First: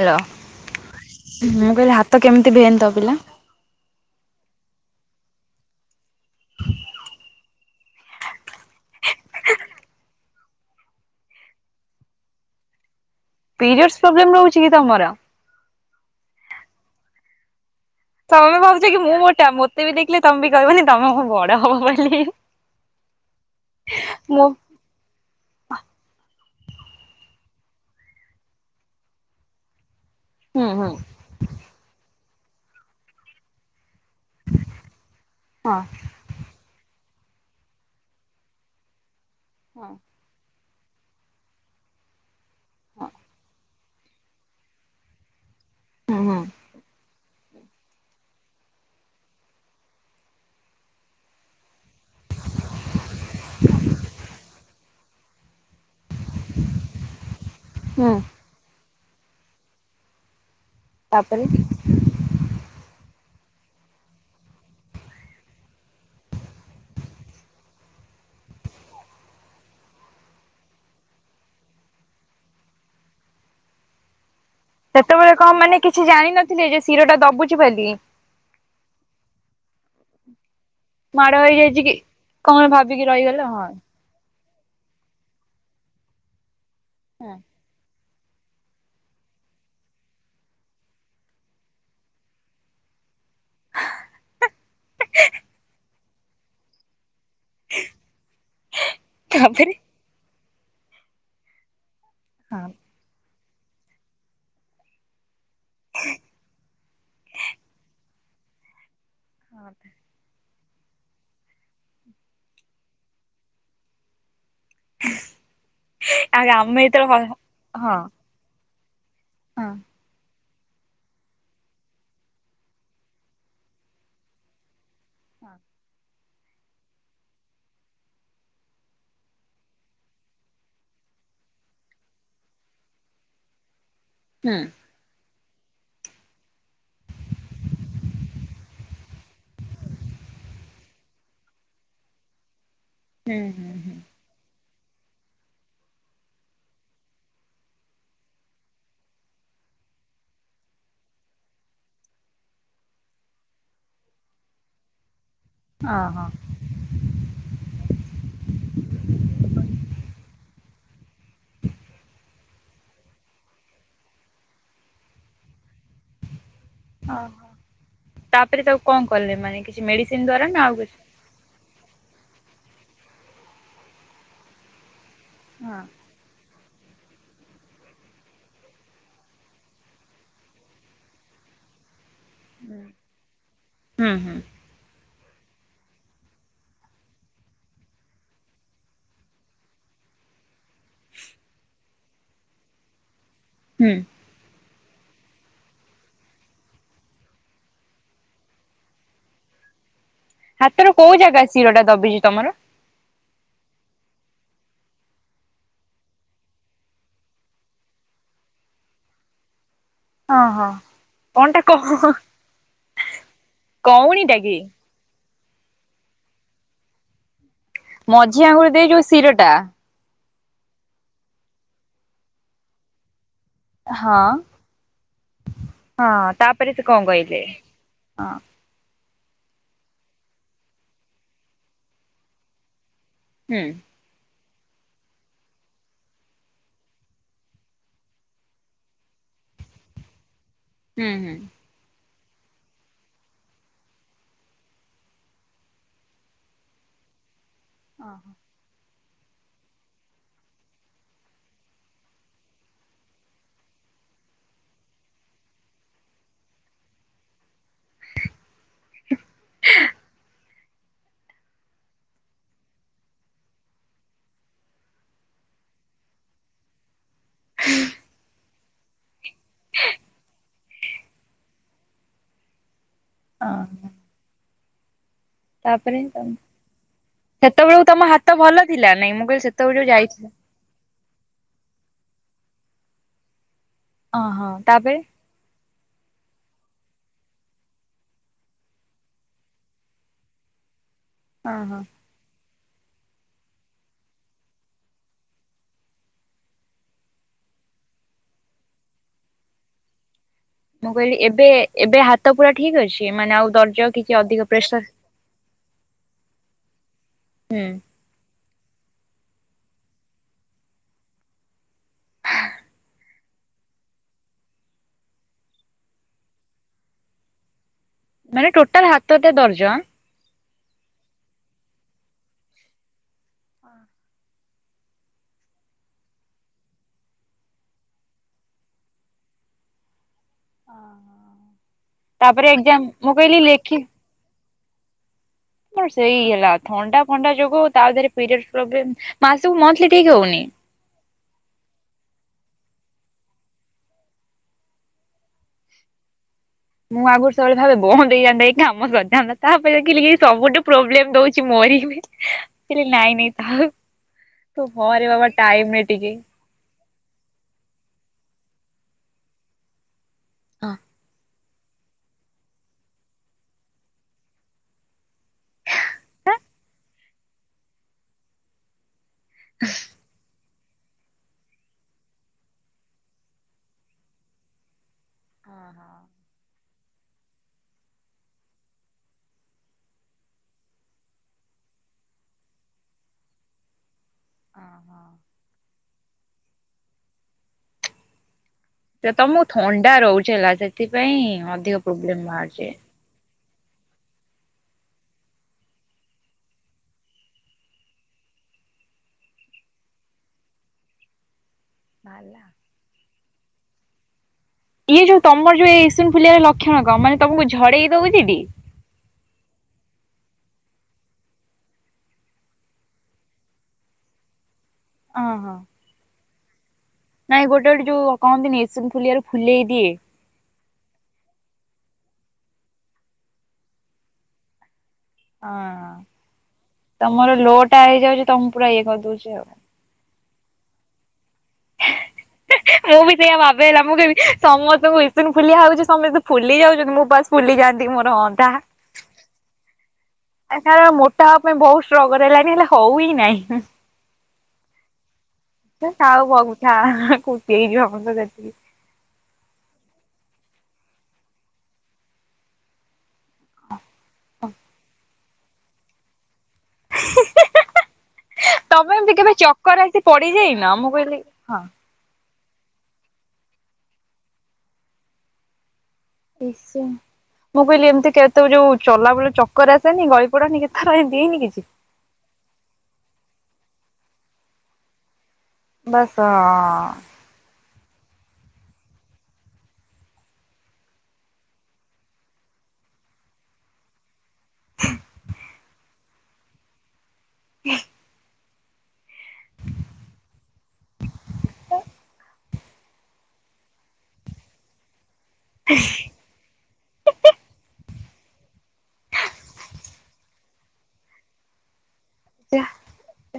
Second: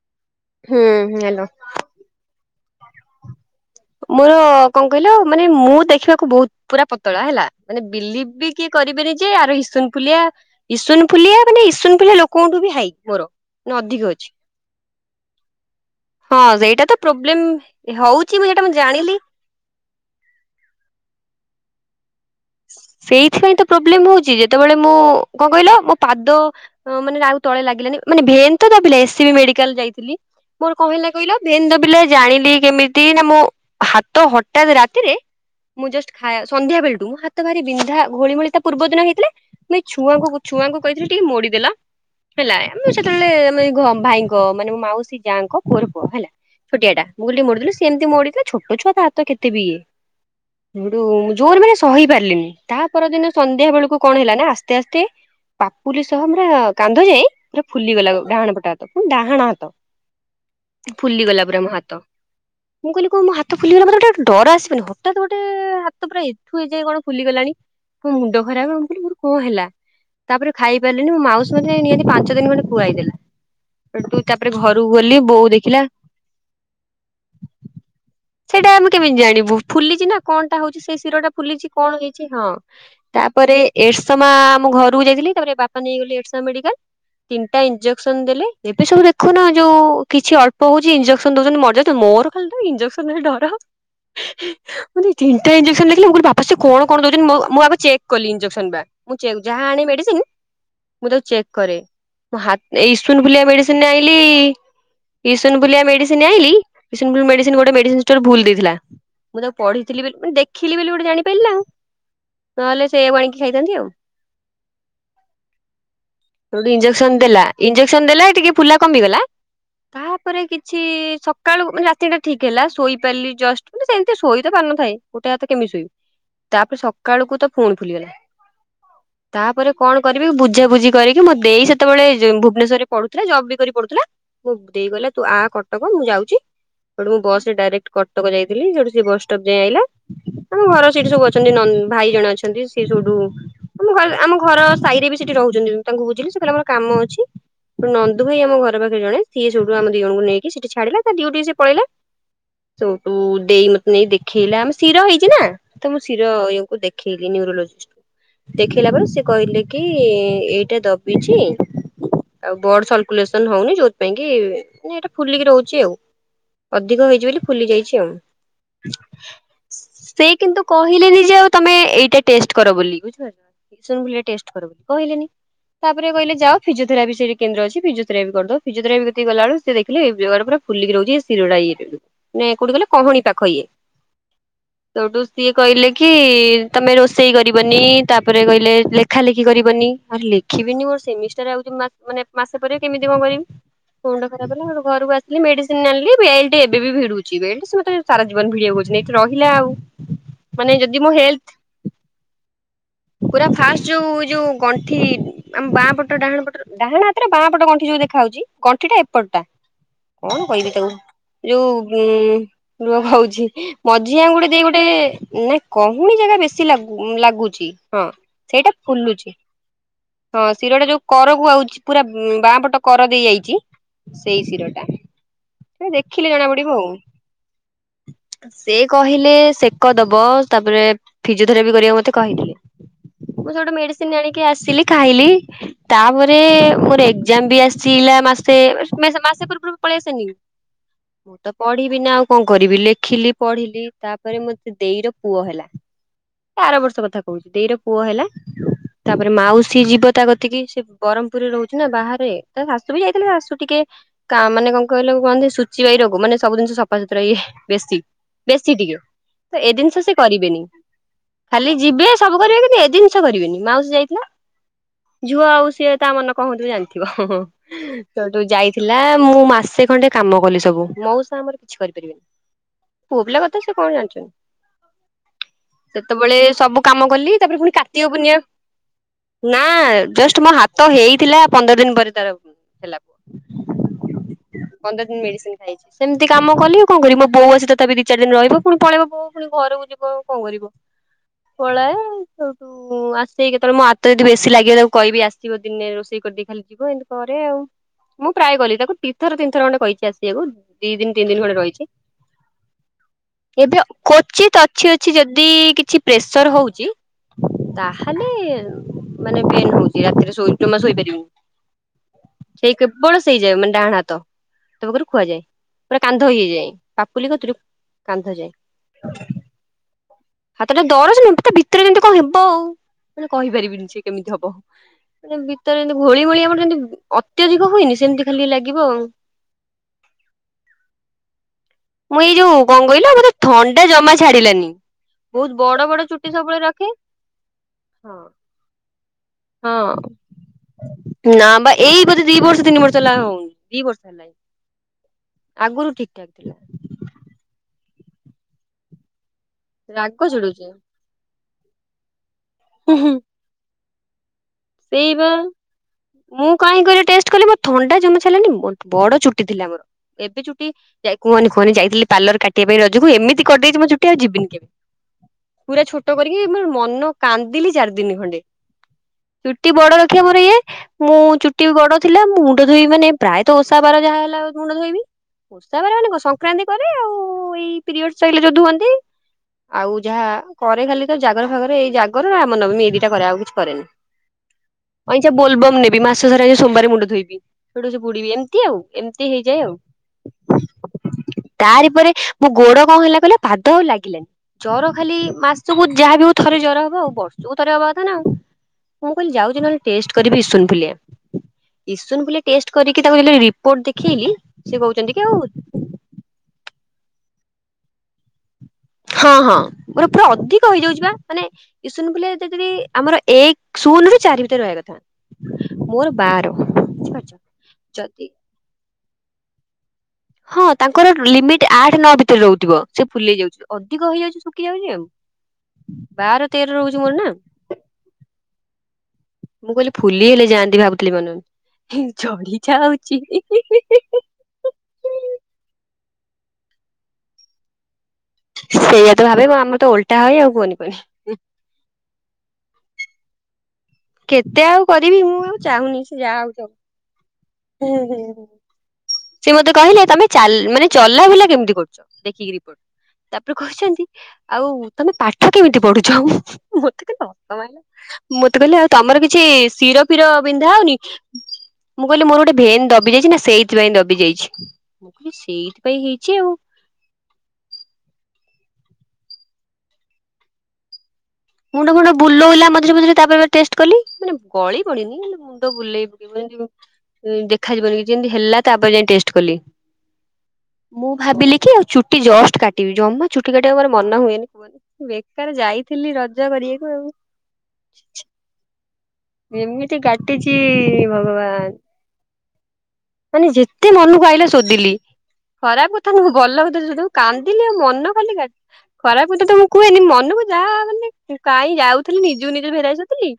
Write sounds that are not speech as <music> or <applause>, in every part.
Hello ହୁଁ hello ମୁଁ କହିଲି ହାତ କେମିତି ଭେନ ଦବିଲା? ମୋର କଣ କହିଲ ମାନେ ମୁଁ ଦେଖିବାକୁ ବହୁତ ପୁରା ପତଳା ହେଲା ମାନେ ବିଲିଭ୍ ବି କିଏ କରିବେନି ଯେ ଆର ଇସୁନ ଫୁଲିଆ ଇସୁନ ଫୁଲିଆ ମାନେ ଇସୁନ ଫୁଲିଆ ଲୋକଙ୍କଠୁ ବି ହାଇ ମୋର। ମାନେ ପିରିୟଡଶ୍ ଅଧିକ ଅଛି ପ୍ରୋବ୍ଲେମ ରହୁଛି କି ତମର? ହଁ ସେଇଟା ତ ପ୍ରୋବ୍ଲେମ୍ ତମେ ବି ଭାବୁଛ କି ମୁଁ ମୋଟା ମତେ ବି ଦେଖିଲେ ତମେ ବି କହିବନି ତମେ ମୁ ବଡ ହବ ବୋଲିି ହି ହିଁ ହିଁ। ସେଇଥିପାଇଁ ତ ପ୍ରୋବ୍ଲେମ ହଉଛି ଯେତେବେଳେ ମୁଁ କଣ କହିଲ ମୋ ପାଦ ମାନେ ଆଉ ତଳେ ଲାଗିଲାନି ମାନେ ଭେନ୍ ତ ଦବିଲା ଏସ ସି ବି ମେଡିକାଲ ଯାଇଥିଲି ହୁଁ ମୋର କଣ ହୁଁ ହେଲା କହିଲ ଭେନ ଦବିଲା ଜାଣିଲି କେମିତି ନା ମୁଁ ହାତ ହଠାତ୍ ରାତିରେ ହଁ ମୁଁ ଜଷ୍ଟ ଖା ସନ୍ଧ୍ୟା ବେଳଠୁ ହାତ ଭାରି ବିନ୍ଧା ଘୋଳିଘୋଳି ତା ପୂର୍ବ ଦିନ ହେଇଥିଲା। ମୁ ଏଇ ହଁ ଛୁଆଙ୍କୁ ଛୁଆଙ୍କୁ କହିଥିଲି ଟିକେ ମୋଡିଦେଲ ହେଲା ଆମ ହଁ ସେତେବେଳେ ଆମେ ଭାଇଙ୍କ ମାନେ ମାଉସୀ ଯାଆଙ୍କ ପୁଅର ପୁଅ ହେଲା ହୁଁ ଛୋଟିଆ ଟା। ମୁଁ କହିଲି ଟିକେ ମୋଡ଼ିଦେଲୁ ସେମିତି ମୋଡିଲା ଛୋଟ ଛୁଆ ତା ହାତ କେତେ ବି ଇଏ ହେଠୁ ଜୋରେ ମାନେ ସହୀ ପାରିଲିନି ତା ପରଦିନ ସନ୍ଧ୍ୟା ବେଳକୁ କଣ ହେଲା ନା ଆସ୍ତେ ଆସ୍ତେ ପାପୁଲି ସହ ପୁରା କାନ୍ଧ ଯାଏ ପୁରା ହୁଁ ଫୁଲିଗଲା ଡାହାଣ ପଟ ହାତ ଡାହାଣ ହାତ ଫୁଲି ତାପରେ ଗଲା ପୁରା ମୋ ହାତ। ମୁଁ କହିଲି କଣ ମୋ ହାତ ଫୁଲିବ ନା ମତେ ଗୋଟେ ଡର ଆସିବନି ହଠାତ୍ ଗୋଟେ ହାତ ପୁରା ଏଠୁ ଏଯାଏ କଣ ଫୁଲିଗଲାଣି ମୋ ମୁଣ୍ଡ ଖରାପ ଆ ମୋର କଣ ହେଲା? ତାପରେ ଖାଇ ପାରିଲିନି ମୋ ମାଉସି ମତେ ନିହାତି ପାଞ୍ଚ ଦିନ ମାନେ ଖୁଆଇ ଦେଲେ। ହେଟୁ ତାପରେ ଘରୁ ସେତେବେଳେ କଣ ମାନେ କିଛି ଜାଣିିନଥିଲେ ଯେ ଶିର ଟା ଦବୁଛି ବୋଲି ସେଇଟା ଆମେ କେମିତି ଜାଣିବୁ ଫୁଲିଛି ନା କଣଟା ହଉଛି ସେଇ ଶିରଟା ମାଡ ଫୁଲିଛି ହେଇଯାଇଛି କି କଣ ହେଇଛି ହଁ କଣ ଭାବିକି ରହିଗଲେ ତାପରେ ହଁ ଏଶ୍ ସମୟ ଆମ ଘରକୁ ଯାଇଥିଲି ତାପରେ ବାପା ନେଇଗଲେ ଉଷା ମେଡିକାଲ୍ ଟା ଇଞ୍ଜେକ୍ସନ ଦେଲେ ଏବେ ସବୁ ଦେଖୁନ ଯୋଉ କିଛି ଅଳ୍ପ ହଉଛି ଇଞ୍ଜେକ୍ସନ ଦଉଛନ୍ତି ମଯା ତ ମୋର ଖାଲଟାରେ ଇଞ୍ଜେକ୍ସନ ହିଁ ଡର ହିଁ ହିଁ ମୋତେ ତିନିଟା ଇଞ୍ଜେକେଶନ ଲେଖିଲା ମୁଁ କହିଲି ବା ସେ କଣ କଣ ଦଉଛନ୍ତି ମୁଁ ଆଗ ଚେକ୍ କଲି ଇଞ୍ଜେକେଶନ ବା ମୁ ଯାହା ତାପରେ ଆଣିବି ମେଡିସିନ ମୁଁ ତାକୁ ଚେକ୍ କରେ ମୁଁ ହାତ ହଁ। ଇସନଫୁଲିଆ ମେଡିସିନ ଆଇଁଲି ଇ ଇସୁନୁଫୁଲିଆ ମେଡିସିନ ଆଇଁଲି ଇସନଫୁଲି ମେଡିସିନ ଗୋଟେ ମେଡିସିନ ଷ୍ଟୋର ଭୁଲ ଦେଇଥିଲା। ମୁଁ ତାକୁ ପଢ଼ିଥିଲି ବୋଲି ମାନେ ଦେଖିଲି ବୋଲି ଗୋଟେ ଜାଣି ନହେଲେ ସେଇଆକୁ ଆଣିକି ଖାଇଥାନ୍ତି ଆଉ। ଆ ଯଉଠି ଆମେ ଇଞ୍ଜେସନ ଯେତେବେଳେ ହଁ ଦେଲା ଇଞ୍ଜେକ୍ସନ ଦେଲା ଟିକେ ଫୁଲା କମିଗଲା। ହଁଅଁ। ତାପରେ କିଛି ସକାଳୁା ମାନେ ରାତି ଟା ଠିକ ହେଲା ଶୋଇ ପାରିଲି ଜଷ୍ଟ ମାନେ ସେମିତି ଶୋଇ ତ ପାରୁନଥାଏ। ଗୋଟେ ହାତରେ କେମିତି ଶୋଇବୁ ତାପରେ ସକାଳକୁ ତ ପୁଣି ଫୁଲିଗଲା। <unintelligible> ତାପରେ କଣ କରିବି ବୁଝାବୁଝି କରିକି ମୋ ଦେଇ ସେତେବେଳେ ଭୁବନେଶ୍ୱର ରେ ପଢୁଥିଲା ଜବ୍ ବି କରି ପଢୁଥିଲା। ହୁଁ ମୋ ଦେଇ କହିଲା ତୁ ଆ କଟକ ମୁଁ ଯାଉଚି। ସେଠୁ ମୁଁ ବସ ରେ ଡାଇରେକ୍ଟ କଟକ ଯାଇଥିଲି ସେଠୁ ସେ ବସଷ୍ଟପ୍ ଯାଏ ଆଇଲା ମାନେ ଘର ସେଠି ସବୁ ଅଛନ୍ତି ନ ଭାଇ ଜଣେ ଅଛନ୍ତି ସେ ସବୁଠୁ ହୁଁ ହୁଁ ଆମ ହୁଁ ଘର ଆମ ଘର ସାଇରେ ବି ସେଠି ରହୁଛନ୍ତି ତାଙ୍କୁ ବୁଝିଲି ସେ କହିଲେ ଆମର କାମ ଅଛି। ନନ୍ଦୁ ଭାଇ ଆମ ଘର ପାଖେ ଜଣେ ସିଏ ସେଠୁ ଆମ ଦିଣଙ୍କୁ ନେଇିକି ସେଠି ଛାଡ଼ିଲା ତା ଦିିଉଟି କୁ ସିଏ ପଳେଇଲା। ସେଉଠୁ ଦେଇ ମତେ ନେଇ ଦେଖେଇଲା ଆମ ଶିର ହେଇଛି ନା ତ ମୁଁ ହଁ ହଁ। ଶିର କୁ ଦେଖେଇଲି ନ୍ୟୁରୋଲୋଜିଷ୍ଟ। ଦେଖେଇଲାା ପରେ ସେ କହିଲେ କି ଏଇଟା ଦବିଛି। ଆଉ ବ୍ଲଡ୍‌ ସଲକୁଲେସନ ହଉନି ଯୋଉଥିପାଇଁକି ଏଟା ଫୁଲିକି ରହୁଛି ଆଉ। ଅଧିକ ହେଇଛି ବୋଲି ହଁ। ଫୁଲି ଯାଇଚି ଆଉ। ସେ ମେଡିସିନ ଦ୍ଵାରା କିନ୍ତୁ ନା ଆଉ କିଛି। କହିଲେନି ଯେ ଆଉ ତମେ ଏଇଟା ଟେଷ୍ଟ କର ବୋଲି ବୁଝିପାରୁଛ ଇସନଫୁଲିଆଟେଷ୍ଟ କର ବୋଲି କହିଲେନି। ହଁ। ତାପରେ କହିଲେ ଯାଅ। ଫିଜିଓଥେରାପି ସେଇଠି କେନ୍ଦ୍ର ଅଛି ଫିଜିଓଥେରାପି କରିଦବ ଫିଜିଓଥେରାପି କତିକି ଗଲା ଏଳକୁ ସେ ଦେଖିଲେ ଦେହରେ ପୁରା ଫୁଲିକି ରହୁଛି ଶିରଟା ଇଏ ମାନେ କୋଉଠି କହିଲ କହୁଣୀ ପାଖ ଇଏ। ହୁଁ ହୁଁ। ସେଉଠୁ ସିଏ କହିଲେ କି ତମେ ରୋଷେଇ କରିବନି ତାପରେ କହିଲେ ଲେଖା ଲେଖି କରିବନି। ଆରେ ଲେଖିବିନି ମୋର ସେମିଷ୍ଟାର ଆଉଚି ମା ମାନେ ମାସେ ପରେ କେମିତି କଣ କରିବି, ହୁଁ। ମୁଣ୍ଡ ଖରାପ ହେଲା ଘରକୁ ଆସିଲି ମେଡିସିନ ଆଣିଲି ବେଲ୍ଟ ଏବେ ବି ଭିଡୁଛି ବେଲ୍ଟ ସେ ମତେ ସାରା ଜୀବନ ଭିଡିବାକୁ କହିଛନ୍ତି। ରହିଲା ଆଉ। ମାନେ ହାତର ଯଦି ମୋ କୋଉ ଜାଗା ହେଲ୍ଥ ଶିରଟା ଦବିଚି ତମର? ପୁରା ଫାଷ୍ଟ ଯୋଉ ଯୋଉ ଗଣ୍ଠି ଆମ ବାଁ ପଟ ଡାହାଣ ପଟର ଡାହାଣ ହାତର ବାଁ ପଟ ଗଣ୍ଠି ଯୋଉ ଦେଖା ଜାଉଚି ଗଣ୍ଠିଟା ଏପଟଟା ହଁ କଣ ହଁ। କହିବି ତମକୁ। କଣଟା ଯୋଉ କହ ଉ ରୁଆ ହଉଛି ମଝିଆ କଉଣିଟା ଗୋଟେ କି ଦେଇ ଗୋଟେ ନା କହୁଣୀ ଜାଗା ବେଶୀ ଲାଗ ଲାଗୁଚି ହଁ ମଝି ଆଙ୍ଗୁଳି ସେଇଟା ଦେଇ ଯୋଉ ଫୁଲୁଚି। ଶିରଟା? ହଁ ଶିରଟା ଯୋଉ କରକୁ ଆଉଚି ପୁରା ବାଁ ପଟ କର ଦେଇ ଯାଇଚି। ହଁ। ସେଇ ଶିରଟା ଦେଖିଲେ ହଁ ଜଣା ତାପରେ ପଡିବ ସେ ଆଉ। କଣ କହିଲେ? ହଁ। ସେ କହିଲେ ସେକ ଦବ ତାପରେ ଫିଜିଓଥେରାପି କରିବାକୁ ମତେ କହିିଥିଲେ। ମୁଁ ହୁଁ ସଉଠୁ ମେଡିସିନ ଆଣିକି ଆସିଲି ଖାଇଲି। ତାପରେ ମୋର ଏକ୍ଜାମ ବି ଆସିଲା ମାସେ ମାସେ ପୂର୍ବରୁ ପଳେଇ ଆସେନିକି। ହୁଁ ହୁଁ। ମୋଟା <inaudible> ପଢିବି ନା ଆଉ କଣ କରିବି ଲେଖିଲି ପଢିଲି ତାପରେ ମୋ ସେ ଦେଇର ପୁଅ ହେଲା। ଏ ଆର ବର୍ଷ କଥା କହୁଛି ଦେଇର ପୁଅ ହେଲା। ତାପରେ ମାଉସୀ ଯିବ ତା କତିକି ସେ ବ୍ରହ୍ପୁରରେ ରହୁଛି ନା ବାହାରେ ତା ଶାଶୁ ବି ଯାଇଥିଲା ଶାଶୁ ଟିକେ କା ମାନେ କଣ କହିଲ କୁହନ୍ତି ସୁଚିବାଇ ରୋଗ ମାନେ ସବୁ ଜିନଷ ସଫା ସୁତୁରା ଇଏ। ବେଶୀ ବେଶୀ ଟିକେ ତ ଏ ଜିନିଷ ସେ କରିବେନି ଖାଲି ଯିବେ। ସବୁ କରିବେ କିନ୍ତୁ ଏ ଜିନିଷ କରିବେନି ମାଉସି ଯାଇଥିଲା ଝୁଅ ଆଉ ସିଏ ତା ମନ କଣ ହଉଥିବ ଜାଣି ଥିବ ହଁ ହଁ ତ ତୁ ଯାଇ ଥିଲା ମୁଁ ମାସେ ଖଣ୍ଡେ କାମ କଲି ସବୁ ମୋଉସା ଆମର କିଛି କରିପାରିବେନି। ପୁଅ ପିଲା କଥା ସିଏ ଓହୋ। କଣ ଜାଣିଚନ୍ତି ତାପରେ ସେତୋବୋଳେ ସବୁ କମ କଲି ତାପେରେ ଫୁଣି ସେତେବେଳକୁ ତମ କାର୍ତ୍ତିକ ହାତ ପୁର୍ଣ୍ଣିିମା ଭଲ ଥିଲା ନାଇଁ ମୁଁ କହିଲି ସେତେବେଳେ ଯୋଉ ନାଁ ଯାଇଥିଲ? ଜଷ୍ଟ ତୁମ ହାତ ହେଇଥିଲା ପନ୍ଦର ଦିନି ପରେ ତାର ହେଲା। ଓହୋ ତାପରେ? ପନ୍ଦର ଦିନ ମେଡିସିନ୍ ଖାଇଚି ସେମିତି କାମ କଲି ଆଉ କଁ କରିବି ମୋ ବୋଉ ଆସି ତଥାବି ଦି ଚାରି ଦିନ ରହିବ ଫୁଣି ପଳେଇବ ବୋଉ। ଫୁଣି ଘରକୁ ଯିବ ଆଉ କଁ କରିବ ଓହୋ। ପଳାଏ। ହେଇଟୁ ଆସିକି କେତୋବୋଳେ ମୋ ହାତ ଯଦି ବେଶୀ ଲାଗିବ ତାକୁ କହିବି ଆସିବ ଦିନେ ରୋଷେଇ କରିଦେଇ ଖାଲି ଯିବ ଏନ୍ତି କରେ ଆଉ ମୁଁ ପ୍ରାୟ କଲି ତାକୁ ଦିଥର ତିନିଥର ଖଣ୍ଡେ କହିଚି ଆସିବାକୁ। ଦି ମୁଁ ଦିନ କହିଲି ତିନି ଦିନ ଏବେ ଖଣ୍ଡେ ରହିଛି ଏବେ ହାତ ପୁରା ଠିକ ଅଛି ମାନେ ଆଉ ଦର୍ଜ କିଛି ଅଧିକ ପ୍ରେସର। ଛି ଯଦି କିଛି ପ୍ରେସର ହୋଉଚି ହୁଁ। ତା ତାହେଲେ ମାନେ ପେନ୍ ହୋଉଚି ରାତିରେ ଶୋଇ ଜମା ଶୋଇପାରିବିନି। ସେଇ କେବଳ ସେଇ ଜାଗା ମାନେ ଡାହାଣ ହାତ। ତ ପାଖୁରୁ ଖୁଆ ଯାଏଁ ପୁରା କାନ୍ଧ ଇଏଁ ଯାଏ ପାପୁଲି କତିରୁ। କାନ୍ଧ ମାନେ ଯାଏ ଟୋଟାଲ ହାତଟା ଦର୍ଜ ଆଁ। ତଟା ଦରଜ ନୁହେଁ ଏମିତି ପୁରା ଭିତରେ ଯେମିତି କଣ ହେବ ଆଉ ମାନେ କହିପାରିବିନି ସେ କେମିତି ହବ। ମାନେ ଭିତରେ ଯେନ୍ତି ଘୋଳେଇ ମୋଳେଇ ଆମର ଯେନ୍ତି ଅତ୍ୟଧିକ ହୁଏନି ସେମିତି ଖାଲି ଲାଗିବ ଆଉ। ମୁଁ ଏଇ ତାପରେ ଯୋଉ କଁ ଏକ୍ଜାମ କହିଲ ମୁଁ ମତେ କହିଲି ଲେଖି ଥଣ୍ଡା ଜମା ଛାଡିଲାନି। ବହୁତ ବଡ ମୋର ବଡ ସେଇ ଚୁଟି ହେଲା ସବୁବେଳେ ରଖେ। ଥଣ୍ଡା ଫଣ୍ଡା ଯୋଗୁଁ ତା ଦେହରେ ହଁ ପିରିଓଡସ୍ ପ୍ରୋବ୍ଲେମ୍ ମାସକୁ ମନ୍ଥଲି ଠିକ ହଁ ହୋଉନି। ନା ବା ଏଇ ବୋଧେ ଦି ବର୍ଷ ତିନି ବର୍ଷ ହେଲା ହୋଉନି ଦି ବର୍ଷ ହେଲାଇ। ଆଗୁରୁ ଠିକଠାକ୍ ମୁଁ ଆଗୁରୁ ସବୁବେଳେ ଭାବେ ବନ୍ଦ ହେଇଯାନ୍ତାକି କାମ ସରିଯାଆନ୍ତା ତାପରେ ଦେଖିଲି କି ଇଏ ରାଗ ସବୁଠୁ ଚିଡୁଛି। ପ୍ରୋବ୍ଲେମ୍। ଦୋଉଚି ମୋରି ଯିବି କହିଲେ ହୁଁ ହୁଁ ନାଇଁ ନାଇଁ ଥାଉ। ତୁ ହରେ ସେଇବା ବାବା ଟାଇମରେ ଟିକେ। ମୁଁ କାହିଁକି କହିଲେ ଟେଷ୍ଟ କଲି ମୋର ଥଣ୍ଡା ଜମା ଛାଡ଼ିଲାନି ବ ବଡ ଚୁଟି ଥିଲା ମୋରୋ। ଏବେ ଚୁଟି ଯାଇ କୁହନି କୁହନି ଯାଇଥିଲି ପାର୍ଲର କାଟିବା ପାଇଁ ରଜୁକୁ ଏମିତି କରିଦେଇଛି ମୋ ଚୁଟି ଆଉ ଯିବିନି କେବେ। ପୁରା ଛୋଟୋ କରିକି ମୋର ମନ କାନ୍ଦିଲି ଚାରି ଦିନ ଖଣ୍ଡେ। ଚୁଟି ବଡ ରଖିବା ମୋରୋ ଇଏ ମୁଁ ଚୁଟି ବଡ ଥିଲା ମୁଁ ମୁଣ୍ଡ ଧୋଇବି ମାନେ ପ୍ରାୟତଃ ଓଷା ବାର ଯାହା ହେଲା ମୁଣ୍ଡ ଧୋଇବି। ଓଷା ବାର ମାନେ କଁ ସଂକ୍ରାନ୍ତି କରେ ଆଉ ଏଇ ପିରିଓଡସ୍ ସଇଲେ ଯୋଉ ଧୁଅନ୍ତି। ଆଉ ଯାହା କରେ ଖାଲି ତ ଜାଗର ଫାଗର ଏଇ ଜାଗର ରାମନବମୀ ଏଇ ଦିଟା କରେ ଆଉ କିଛି କରେନି। ଅହଁ। ଅଇଁଛା ବୋଲବମ୍ ନେବି ମାସ ସାରା ଏ ସୋମବାର ମୁଣ୍ଡ ଧୋଇବି ସେଇଠୁ ଆସି ବୁଡ଼ିବି ଏନ୍ ନ୍ତି ଆଉ ସେ ଏମିତି ତମକୁ ହେଇଯାଏ ଥଣ୍ଡା ରହୁଛି ହେଲା ସେଥିପାଇଁ ଆଉ ଅଧିକ ତାରିପରେ ପ୍ରୋବ୍ଲେମ ମୋ ବାହାରୁଛି। ଗୋଡ଼ୋ କଁ ହେଲା କହିଲ। ପାଦ ଆଉ ଲାଗିଲାନି। ଜର ଖାଲି ମାସୁକୁ ଯାହାବି ହୋଉ ଥରେ ଜର ହବ ଆଉ ବର୍ଷକୁ ଥରେ ହବା କଥା ନା ଆଉ। ମୁଁ କହିଲି ଯାଉଚି ନହେଲେ ଟେଷ୍ଟ କରିବି ଇସନଫୁଲିଆ ଇସନଫୁଲିଆ ଟେଷ୍ଟ କରିକି ତାକୁ <unintelligible> ରିପୋର୍ଟ ଦେଖେଇଲି। ସେ ଇଏ କହୁଛନ୍ତି ଯୋଉ କି ଆଉ ତମର ଯୋଉ ଏଇ ଏସନଫୁଲଆ ର ଲକ୍ଷଣ କଁ ମାନେ ତମକୁ ଝଡେଇ ଦୋଉଚି ଟି। ହଁ ହଁ ମୋରୋ ପୁରା ଅଧିକ ହେଇଯାଉଚି ପା ମାନେ ଇସନଫୁଲିଆ ଯେ ଯଦି ଆମର ଏକ ସୁନରୁ ଚାରି ଭିତରେ ରହିବା କଥା। ଅହଁ। ମୋରୋ ବାର। ନାଇଁ ଗୋଟେ ଗୋଟେ ଯୋଉ ଯଦି କହନ୍ତିନି ଏସନଫୁଲିଆରୁ ଫୁଲେଇ ଦିଏ। ହଁ ତାଙ୍କର ଲିମିଟ୍ ଆଠ ନଅ ଭିତରେ ରୋହୁଥୁବ ସେ ଫୁଲେଇ ଯାଉଛି ଅଧିକ ହେଇଯାଉଛି ଶୁଖି ଯାଉଚି ଆଉ। ବାର ତେର ରହୁଛି ହଁ ମୋର ନା ତମର ଲୋ ଟା ହେଇଯାଉଚି ତମ ପୁରା ଇଏ କରିଦୋଉଚି ଆଉ। ମୁଁ କହିଲି ଫୁଲି ହେଲେ ଯାଆନ୍ତି ଭାବୁଥିଲି ମନେ ମନେ ହିଁ ଝଡି ମୁଁ ବି ଯାଉଚି ସେଇଆ ଭାବେ ହେଲା ମୁଁ କହିବି <unintelligible> ସମସ୍ତଙ୍କୁ ଇସନଫୁଲିଆ ହୋଉଚି ସମସ୍ତେ ଫୁଲି ଯାଉଚନ୍ତି ମୁ ବାସ୍ ଫୁଲି ଯାଆନ୍ତି କି ମୋର ହନ୍ତା। ସେଇଆ ତ ଭାବିବ ଆମର ତ ଓଲ ଏ ଛାଡ଼ ମୋଟା ହବା ପାଇଁ ବହୁତ ଷ୍ଟ୍ରଗଲ ହେଲାଣିି ହେଲେ ହଉ ହି ନାଇଁ ହୁଁ। କେତେ ଆଉ କରିବି ମୁଁ ଆଉ ସେ ଚାହୁଁନି ସେ ଥାଉ ଯାହା ହଉଛି ହଉ। ବଗୁଠା ଖୁସି ହେଇଯିବ ଅବଶ୍ୟ ଦେଖିକି ସେ ମତେ କହିଲେ ତମେ ଚାଲ ମାନେ ଚଲା ବୁଲା କେମିତି କରୁଛ? ଦେଖିକି ରିପୋର୍ଟ ତାପରେ କହୁଛନ୍ତି ଆଉ ତମେ ପାଠ କେମିତି ପଢୁଛ? ମୋତେ ଖାଲି ହସ ମାଇଲା ମତେ କହିଲେ ଆଉ ତମେ ଏମିତି ତମର କେବେ କିଛି ଚକର ଆସି ଶିର ଫିର ପଡିଯାଇନ ବିନ୍ଧା ମୁଁ ହଉନି? କହିଲି ହଁ। ମୁଁ କହିଲି ମୋର ଗୋଟେ ଭେନ୍ ଦବି ଯାଇଛି ନା ସେଇଥିପାଇଁ ଦବି ଯାଇଛି ମୁଁ କହିଲି ସେଇଥିପାଇଁ ହେଇଛି ଇ ଆଉ। ଶ ମୁଁ କହିଲି ଏମିତି କେତ ଯୋଉ ଚଲା ବୁଲା ଚକର ଆସେନି ଗଳି ପଡନି କେତେଥର ଏମିତି ହେଇନି କିଛି? ମୁଣ୍ଡ ଫୁଣ୍ଡ ବୁଲୋଇଲା ମଝିରେ ମଝିରେ ତାପରେ ପରେ ଟେଷ୍ଟ କଲି ମାନେ ଗଳି ପଡ଼ିନି ହେଲେ ମୁ ମୁଣ୍ଡ ବୁଲେଇ ବାସ ପକେଇବ ଏମିତି ଏ ଦେଖାଯିବନି କିଛି ଯେମିତି ହେଲା ତାପରେ ଯାଇ ଟେଷ୍ଟ କଲି। ମୁଁ ଭାବିଲି କି ଆଉ ଚୁଟି ଜଷ୍ଟ କାଟିବି ଜମା ଚୁଟି କାଟିବାକୁ ମୋର ମନ ହୁଏନି କୁହନି ବେକାର ଯାଇଥିଲି ରଜ କରିବାକୁ ଆଉ। ଏମିତି କାଟିଛି ଭଗବାନ। ମାନେ ଯେତେ ମନକୁ ଆଇଲା ଶୋଧିଲି ଖରାପ କଥା ନୁହଁ ଭଲ କଥାରେ ଶୋଧ କାନ୍ଦିଲି ଆଉ ମନା କଲି କା ଖରାପ କଥା ତ ମୁଁ କୁହେନି ମନକୁ ଯାହା ମାନେ କାଇଁ ଯାଉ ନିଜକୁ ନିଜେ ଭେରାଏ ଶୋଧିଲି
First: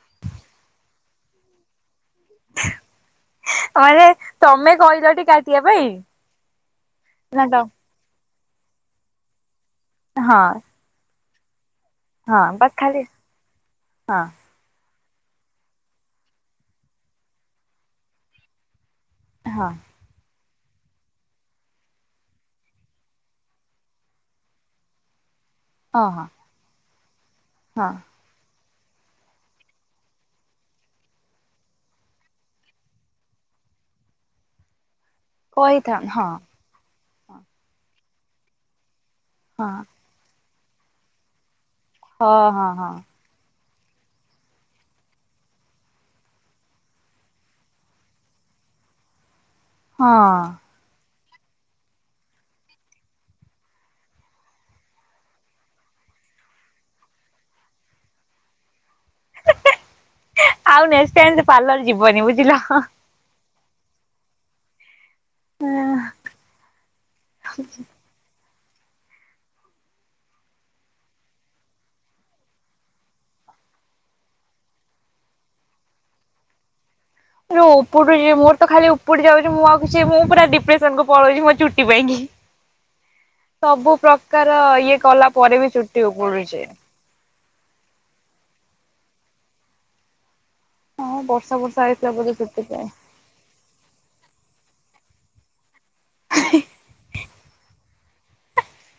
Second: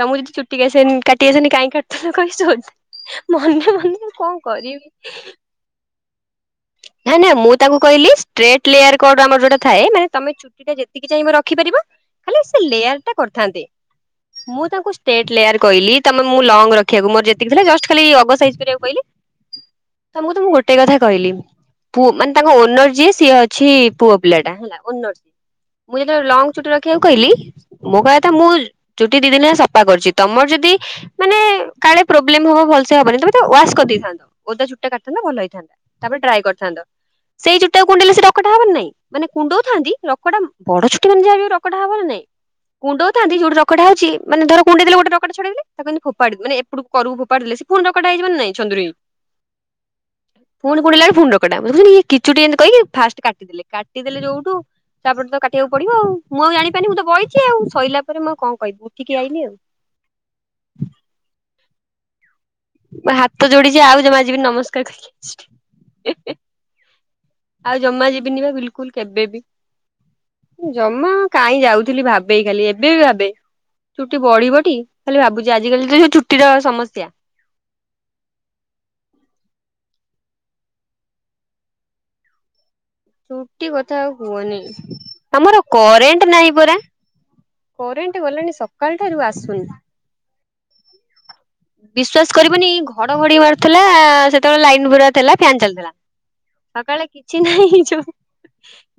ତମକୁ ଯଦି ଚୁଟି ଆସେନ କାଟି ଆସେନି କାହିଁକି କା ତାକୁ ଖାଲି ସୋଧେ ମନେ ମାନେ ମନେ କଣ ତମେ କରିବି। କହିଲଟି କାଟିବା ପାଇଁ ନା ନା ମୁଁ ତାକୁ କହିଲି ଷ୍ଟ୍ରେଟ ଲେୟାର କଟ ଆମର ଯୋଉଟା ଥାଏ ମାନେ ତମେ ହଁ ଚୁଟି ଟା ଯେତିକି ଚାହିଁବ ରଖିପାରିବ। ହଁ ଖାଲି ସେ ବା ଲେୟାର ଖାଲି ଟା କରିଥାନ୍ତେ। ହଁ। ମୁଁ ତାଙ୍କୁ ଷ୍ଟେଟ ଲେୟାର କହିଲି ତାମ ମୁଁ ଲଙ୍ଗ ରଖିବାକୁ ମୋର ଯେତିକି ଥିଲା ଜଷ୍ଟ ଖାଲି ଅଗ ସାଇଜ କରିବାକୁ କହିଲି। ହଁ। ତମକୁ ତ ମୁଁ ଗୋଟେ କଥା କହିଲି। ପୁଅ ମାନେ ତାଙ୍କ ଓନର ଯିଏ ସିଏ ଅଛି ପୁଅ ପିଲାଟା ହେଲା ଓନର ସିଏ ମୁଁ ହଁ ଯେତେବେଳେ ହଁ ଲଙ୍ଗ ଛୁଟି ରଖିବାକୁ କହିଲି ହଁ ମୋ କହିବା କଥା ମୁଁ ଚୁଟି ଦି ଦିନରେ ସ ପା କରିଛି ତମର ଯଦି ମାନେ କାଳେ ପ୍ରୋବ୍ଲେମ ହବ ଭଲସେ ହବନି ତମେ ତ୍ ୱାସ କରିଦେଇଥାନ୍ତ। ଓଦା ଚୁଟି ଟା କାଟଥାନ୍ତ ନା ଭଲ ହେଇଥାନ୍ତା। କହିଥା ତାପରେ ହଁ ଡ୍ରାଏ କରିଥାନ୍ତ ସେଇ ଚୁଟି ଟାକୁ କୁଣ୍ଡେଇଲେ ସେ ରକଟା ହବ ନା ନାଇଁ? ମାନେ ହଁ କୁଣ୍ଡଉଥାନ୍ତି ରକଟା ବଡ ଚୁଟି ମାନେ ଯାହା ବି ହଉ ରକଟା ହବନା ନାଇଁ ହଁ ହଁ ହଁ କୁଣ୍ଡଉ ଥାନ୍ତି ଯୋଉଠି ରକଟା ହଉଚି ମାନେ ଧର କୁଣ୍ଡେଇଦେଲେ ଗୋଟେ ରକଟା ଛଡେଇ ଦେଲେ ତାକୁ ଏମିତି ଫୋପାଡି ମାନେ ଏପଟ କୁ କରକୁ ଫୋପାଡି ଦେଲେ ସେ ପୁଣି ରକଟା ହେଇଯିବ ନା ନାଇ ଛନ୍ଦୁରି ହେଇ ହଁ। ପୁଣି କୁଣ୍ଡେଇଲାକୁ ଫୁଣ ରକଟା ମତେ କହୁଛନ୍ତି ଇଏ କି ଚୁଟି ଏମିତି କହିକି ଫାର୍ଷ୍ଟ କାଟିଦେଲେ କାଟି ଦେଲେ ଯୋଉଠୁ। ତାପରେ ତ କାଟିବାକୁ ପଡିବ ଆଉ ମୁଁ ଆଉ ଜାଣିପାରିନି ମୁଁ ତ ବଇଛି ଆଉ ସଇଲା ପରେ ମୁଁ ଆଉ କଣ କହିବି ଉଠିକି ଆଇଲି ଆଉ। ଆଉ ନେଷ୍ଟ ଟାଇମ ସେ ପାର୍ଲର ଯିବନି ବୁଝିଲ। ମୁଁ ହାତ ଯୋଡିଛି ଆଉ ଜମା ଯିବିନି ନମସ୍କାର କହିକି ଆଇଛି ହି ହି। ଆଉ ଜମା ଯିବିନି ବା ବିଲକୁଲ କେବେ ବି। ଜମା କାହିଁ ଯାଉଥିଲି ଭାବେ ଖାଲି ଏବେ ବି ଭାବେ। ଚୁଟି ବଢିବ ଟି ଖାଲି ଭାବୁଛି ଆଜିିକାଲି ତ ଯୋଉ ଚୁଟିର ସମସ୍ୟା। ର ଉପୁଡୁଚି ଯେ ମୋର ତ ଖାଲି ଉପୁଡି ଯାଉଛି ମୁଁ ଆଉ କିଛି ମୁଁ ପୁରା ଡିପ୍ରେସନ କୁ ପଳଉଛି ମୋ ଚୁଟି ପାଇଁକି ଁ ଚୁଟି କଥା ଆଉ କୁହନି ଇଏ କଲା ପରେ ଆମର ବି ଚୁଟି କରେଣ୍ଟ ନାହିଁ ଉପୁଡୁଛି। ପରା। କରେଣ୍ଟ ଗଲାଣି ସକାଳଠାରୁ ଆସୁନି। ହଁ ବର୍ଷା ବର୍ଷା ହେଇଥିଲା ବୋଧେ ସେଥିପାଇଁ। ଘଡ଼ଘଡି ମାରୁଥିଲା ସେତେବେଳେ ଲାଇନ ପୁରା ଥିଲା ଫ୍ୟାନ ଚାଲିଥିଲା ସକାଳେ କି କିଛି ନାହିଁ ଇ ଯୋ।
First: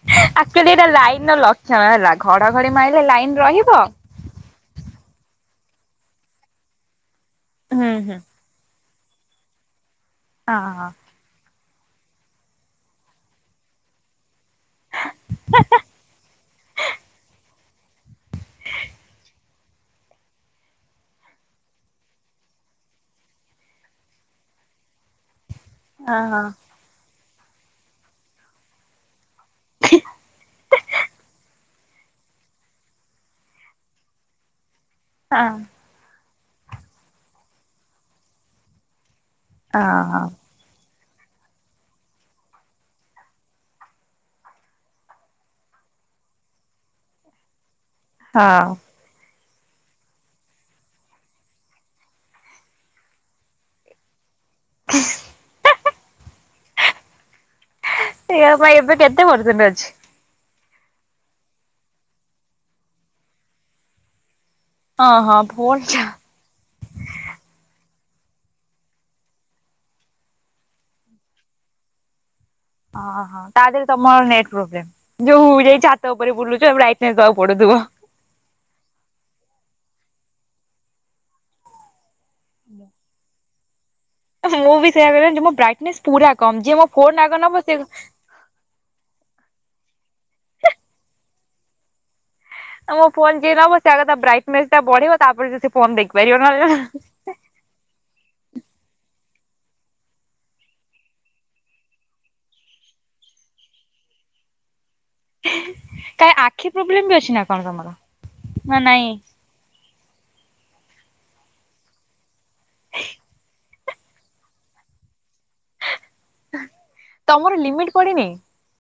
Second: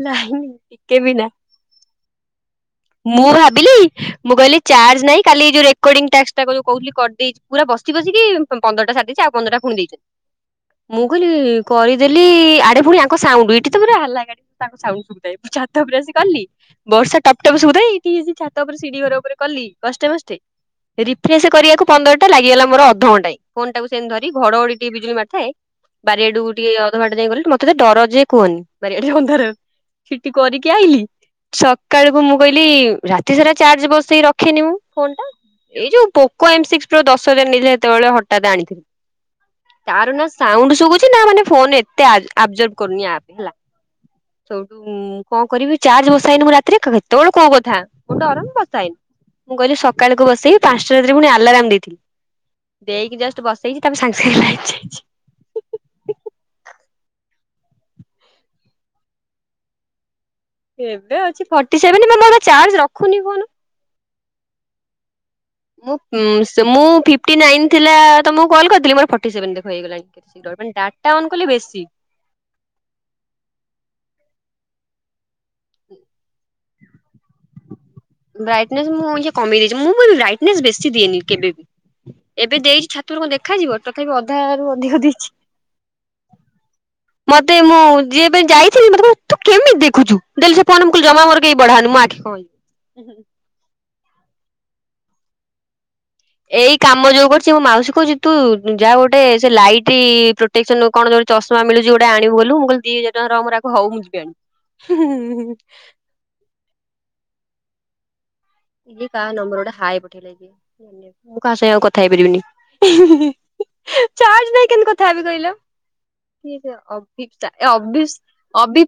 ଲାଇନି ଆକ୍ଚୁଆଲି ଏଇଟା ଟିକେ ବି ଲାଇନ୍ ନା ର ଲକ୍ଷଣ ହେଲା ଘଡଘଡି ମାଇଲେ ମୁଁ ଲାଇନ୍ ଭାବିଲି ରହିବ ମୁଁ କହିଲି ଚାର୍ଜ ନାଇଁ କାଲି ଏ ଯୋଉ ରେକୋଡ଼ିଙ୍ଗ ଟ୍ୟାକ୍ସଟା କରିବ କହୁଥିଲି କରିଦେଇଛି ପୁରା ହୁଁ ବସି ହୁଁ। ବସିକି ପନ୍ଦରଟା ସାରି ଦେଇଛି ଆଉ ପନ୍ଦଟା ଫୁଣି ଦେଇଛ ହଁ ହଁ। ମୁଁ କହିଲି କରିଦେଲି ଆଡେ ପୁଣି ଆଙ୍କ ସାଉଣ୍ଡୁ ଏଠି ତ ପୁରା ହାଲା ଏକା ତାଙ୍କ ସାଉଣ୍ଡ ଶୁଭୁଥାଏ, ମୁ ଛାତ ଉପରେ ଆସି କଲି ବର୍ଷା ଟ ଏଇଠିଇ ଛାତ ଉପରେ ସିଢି ଘର ଉପରେ କଲି କଷ୍ଟେ ବଷ୍ଟେ ରିଫ୍ରସ କରିବାକୁ ପନ୍ଦରା ଲାଗିଗଲା ମୋର ଅଧଘଣ୍ଟାଏ, ଫୋନ ଟାକୁ ସେମ ଧରି ଘଡଡି ଟିକେ ବିଜୁଳି ମାରୁ ଥାଏ ଓହୋ ବାରିଆଡୁକୁ ଟିକେ ଯାଇ ଗଲି ମତେ ଡର ଯେଏ କୁହନି ବାରିଆଡ ଅନ୍ଧାର ଛିଟି କରିକି ଆଇ ସକାଳକୁ ମୁଁ କହିଲି, ରାତି ସାରା ଚାର୍ଜ ବସେଇକି ରଖେନି ମୁଁ ଫୋନ ଟା ହଁ ଅଁ ଏଇ ଯୋଉ ପୋକ ଏମ ସିକ୍ସ ପ୍ରୋ ଦଶ ହଜାର ନେଇଥିଲେ ସେତେବେଳେ ହଠାତ ଆଣିଥିଲି। ତାର ଓହୋ ନା ସାଉଣ୍ଡ ସୁଵୁଛି ନା ମାନେ ଫୋନ ଏତେ ଆଉ ଆବଜର୍ କରୁନି ଆ ହେଲା। ସେଠୁ କଣ କରିବି ଚାର୍ଜ ବସେଇନି ମୁଁ ରାତିରେ, କେତେବେଳେ କୋଉ କଥା ମୁଁ ଡରୁନୁ ହଉ। ବସାଇନି, ମୁଁ କହିଲି ସକାଳକୁ ବସେଇଵି ପାଞ୍ଚଟାତିରେ ପୁଣି ଆଲାରାମ ଦେଇଥିଲି। ଦେଇକି ଜଷ୍ଟ ବସେଇଛି, ତାପରେ ସାଙ୍ଗେ ସାଙ୍ଗେ ଲାଇନ୍ ଯାଇଛି। <unintelligible> ସେଇଆପା ଏବେ ଦବ <unintelligible> ଅଛି‌ ଏବେ ଅଛି ଫୋଟିସେଭେନ ବା ଚାର୍ଜ ରଖୁନି ଫୋନ। ହଁ ହଁ ମୁଁ ଭୋଲଟା ସେ ମୁଁ ଫି ଫୋଟିନାଇନ ଥିଲା ତମକୁ କଲ୍ କରିଥିଲି ମୋର ଫୋଟିସେଭନ ଦେଖ ହେଇଗଲାଣି ଡାଟା ଅନ କଲେ ବେଶୀ। ଓହୋ ତା ଦେହରେ ତମର ନେଟ୍ ପୋବ୍ଲେମ। ଯୋଉ ଯାଇ ଛାତ ଉପରେ ବୁଲୁ ତ ଲାଇସେନସ ଦବାକୁ ପଡୁଥିବ। ବ୍ରାଇଟନେସ ମୁଁ କମେଇ ଦେଇଛି, ମୁଁ ବି ବ୍ରାଇଟନେସ୍ ବେଶୀ ଦିଏନି କେବେବି ଏବେ ଦେଇଛି ଛାତର କଣ ଦେଖାଯିବ? ତଥାପି ଅଧା ରୁ ମୁଁ ବି ଅଧିକ ସେଇଆ ଦେଇଛି କହିଲି ମୋ ବ୍ରାଇଟନେସ୍ ପୁରା କମ୍ ଯିଏ ମୋ ଫୋନ୍ ଆଗ ନବ ମତେ ସେ ମୁଁ ଯିଏ ଯାଇଥିଲି, ତୁ କେମିତି ଦେଖୁଛୁ? ଦେଲୁ ସେ ଫୋନ ଜମା ମୋର କେ ବଢାଅନି ମୋର ଆଖି କଣ ହେଇଯିବ। ତମ ଫୋନ ଯିଏ ନବ, ସେ ଆଗ ବ୍ରାଇଟନେସ ଟା ବଢେଇବ ତାପରେ ସେ ଫୋନ ଦେଖପାରିବ। ଏଇ କାମ ଯୋଉ କରୁଛି ମୋ ମାଉସୀ କହୁଛି ତୁ ଯା ଗୋଟେ ସେ ଲାଇଟ ପ୍ରୋଟେକ୍ସନ କଣ ଯୋଉ ଚଶମା ମିଳୁଛି ଗୋଟେ ଆଣିବୁ ଗଲୁ, ମୁଁ କହିଲି ଦି ହଜାର ଟଙ୍କା ରହ ମୋର ହଉ ମୁଁ ହୁଁ ଉଁ କାଇଁ ଆଖି ପ୍ରୋବ୍ଲେମ ବି ଅଛି ନା କଣ ତମର? ନା ନାଇଁ ଏଇ କାହା ନମ୍ବର ଗୋଟେ ହାଏ ପଠେଇଲେ ମୁଁ କାହା ସାଙ୍ଗରେ ଆଉ କଥା ହେଇପାରିବିନି। ଚାର୍ଜ ନାହିଁ କେମିତି କଥା ହେବି କହିଲ ତମର ଅଭିତା ଏ ଲିମିଟ୍ ଅଭି ପଡିନି? ଅବି-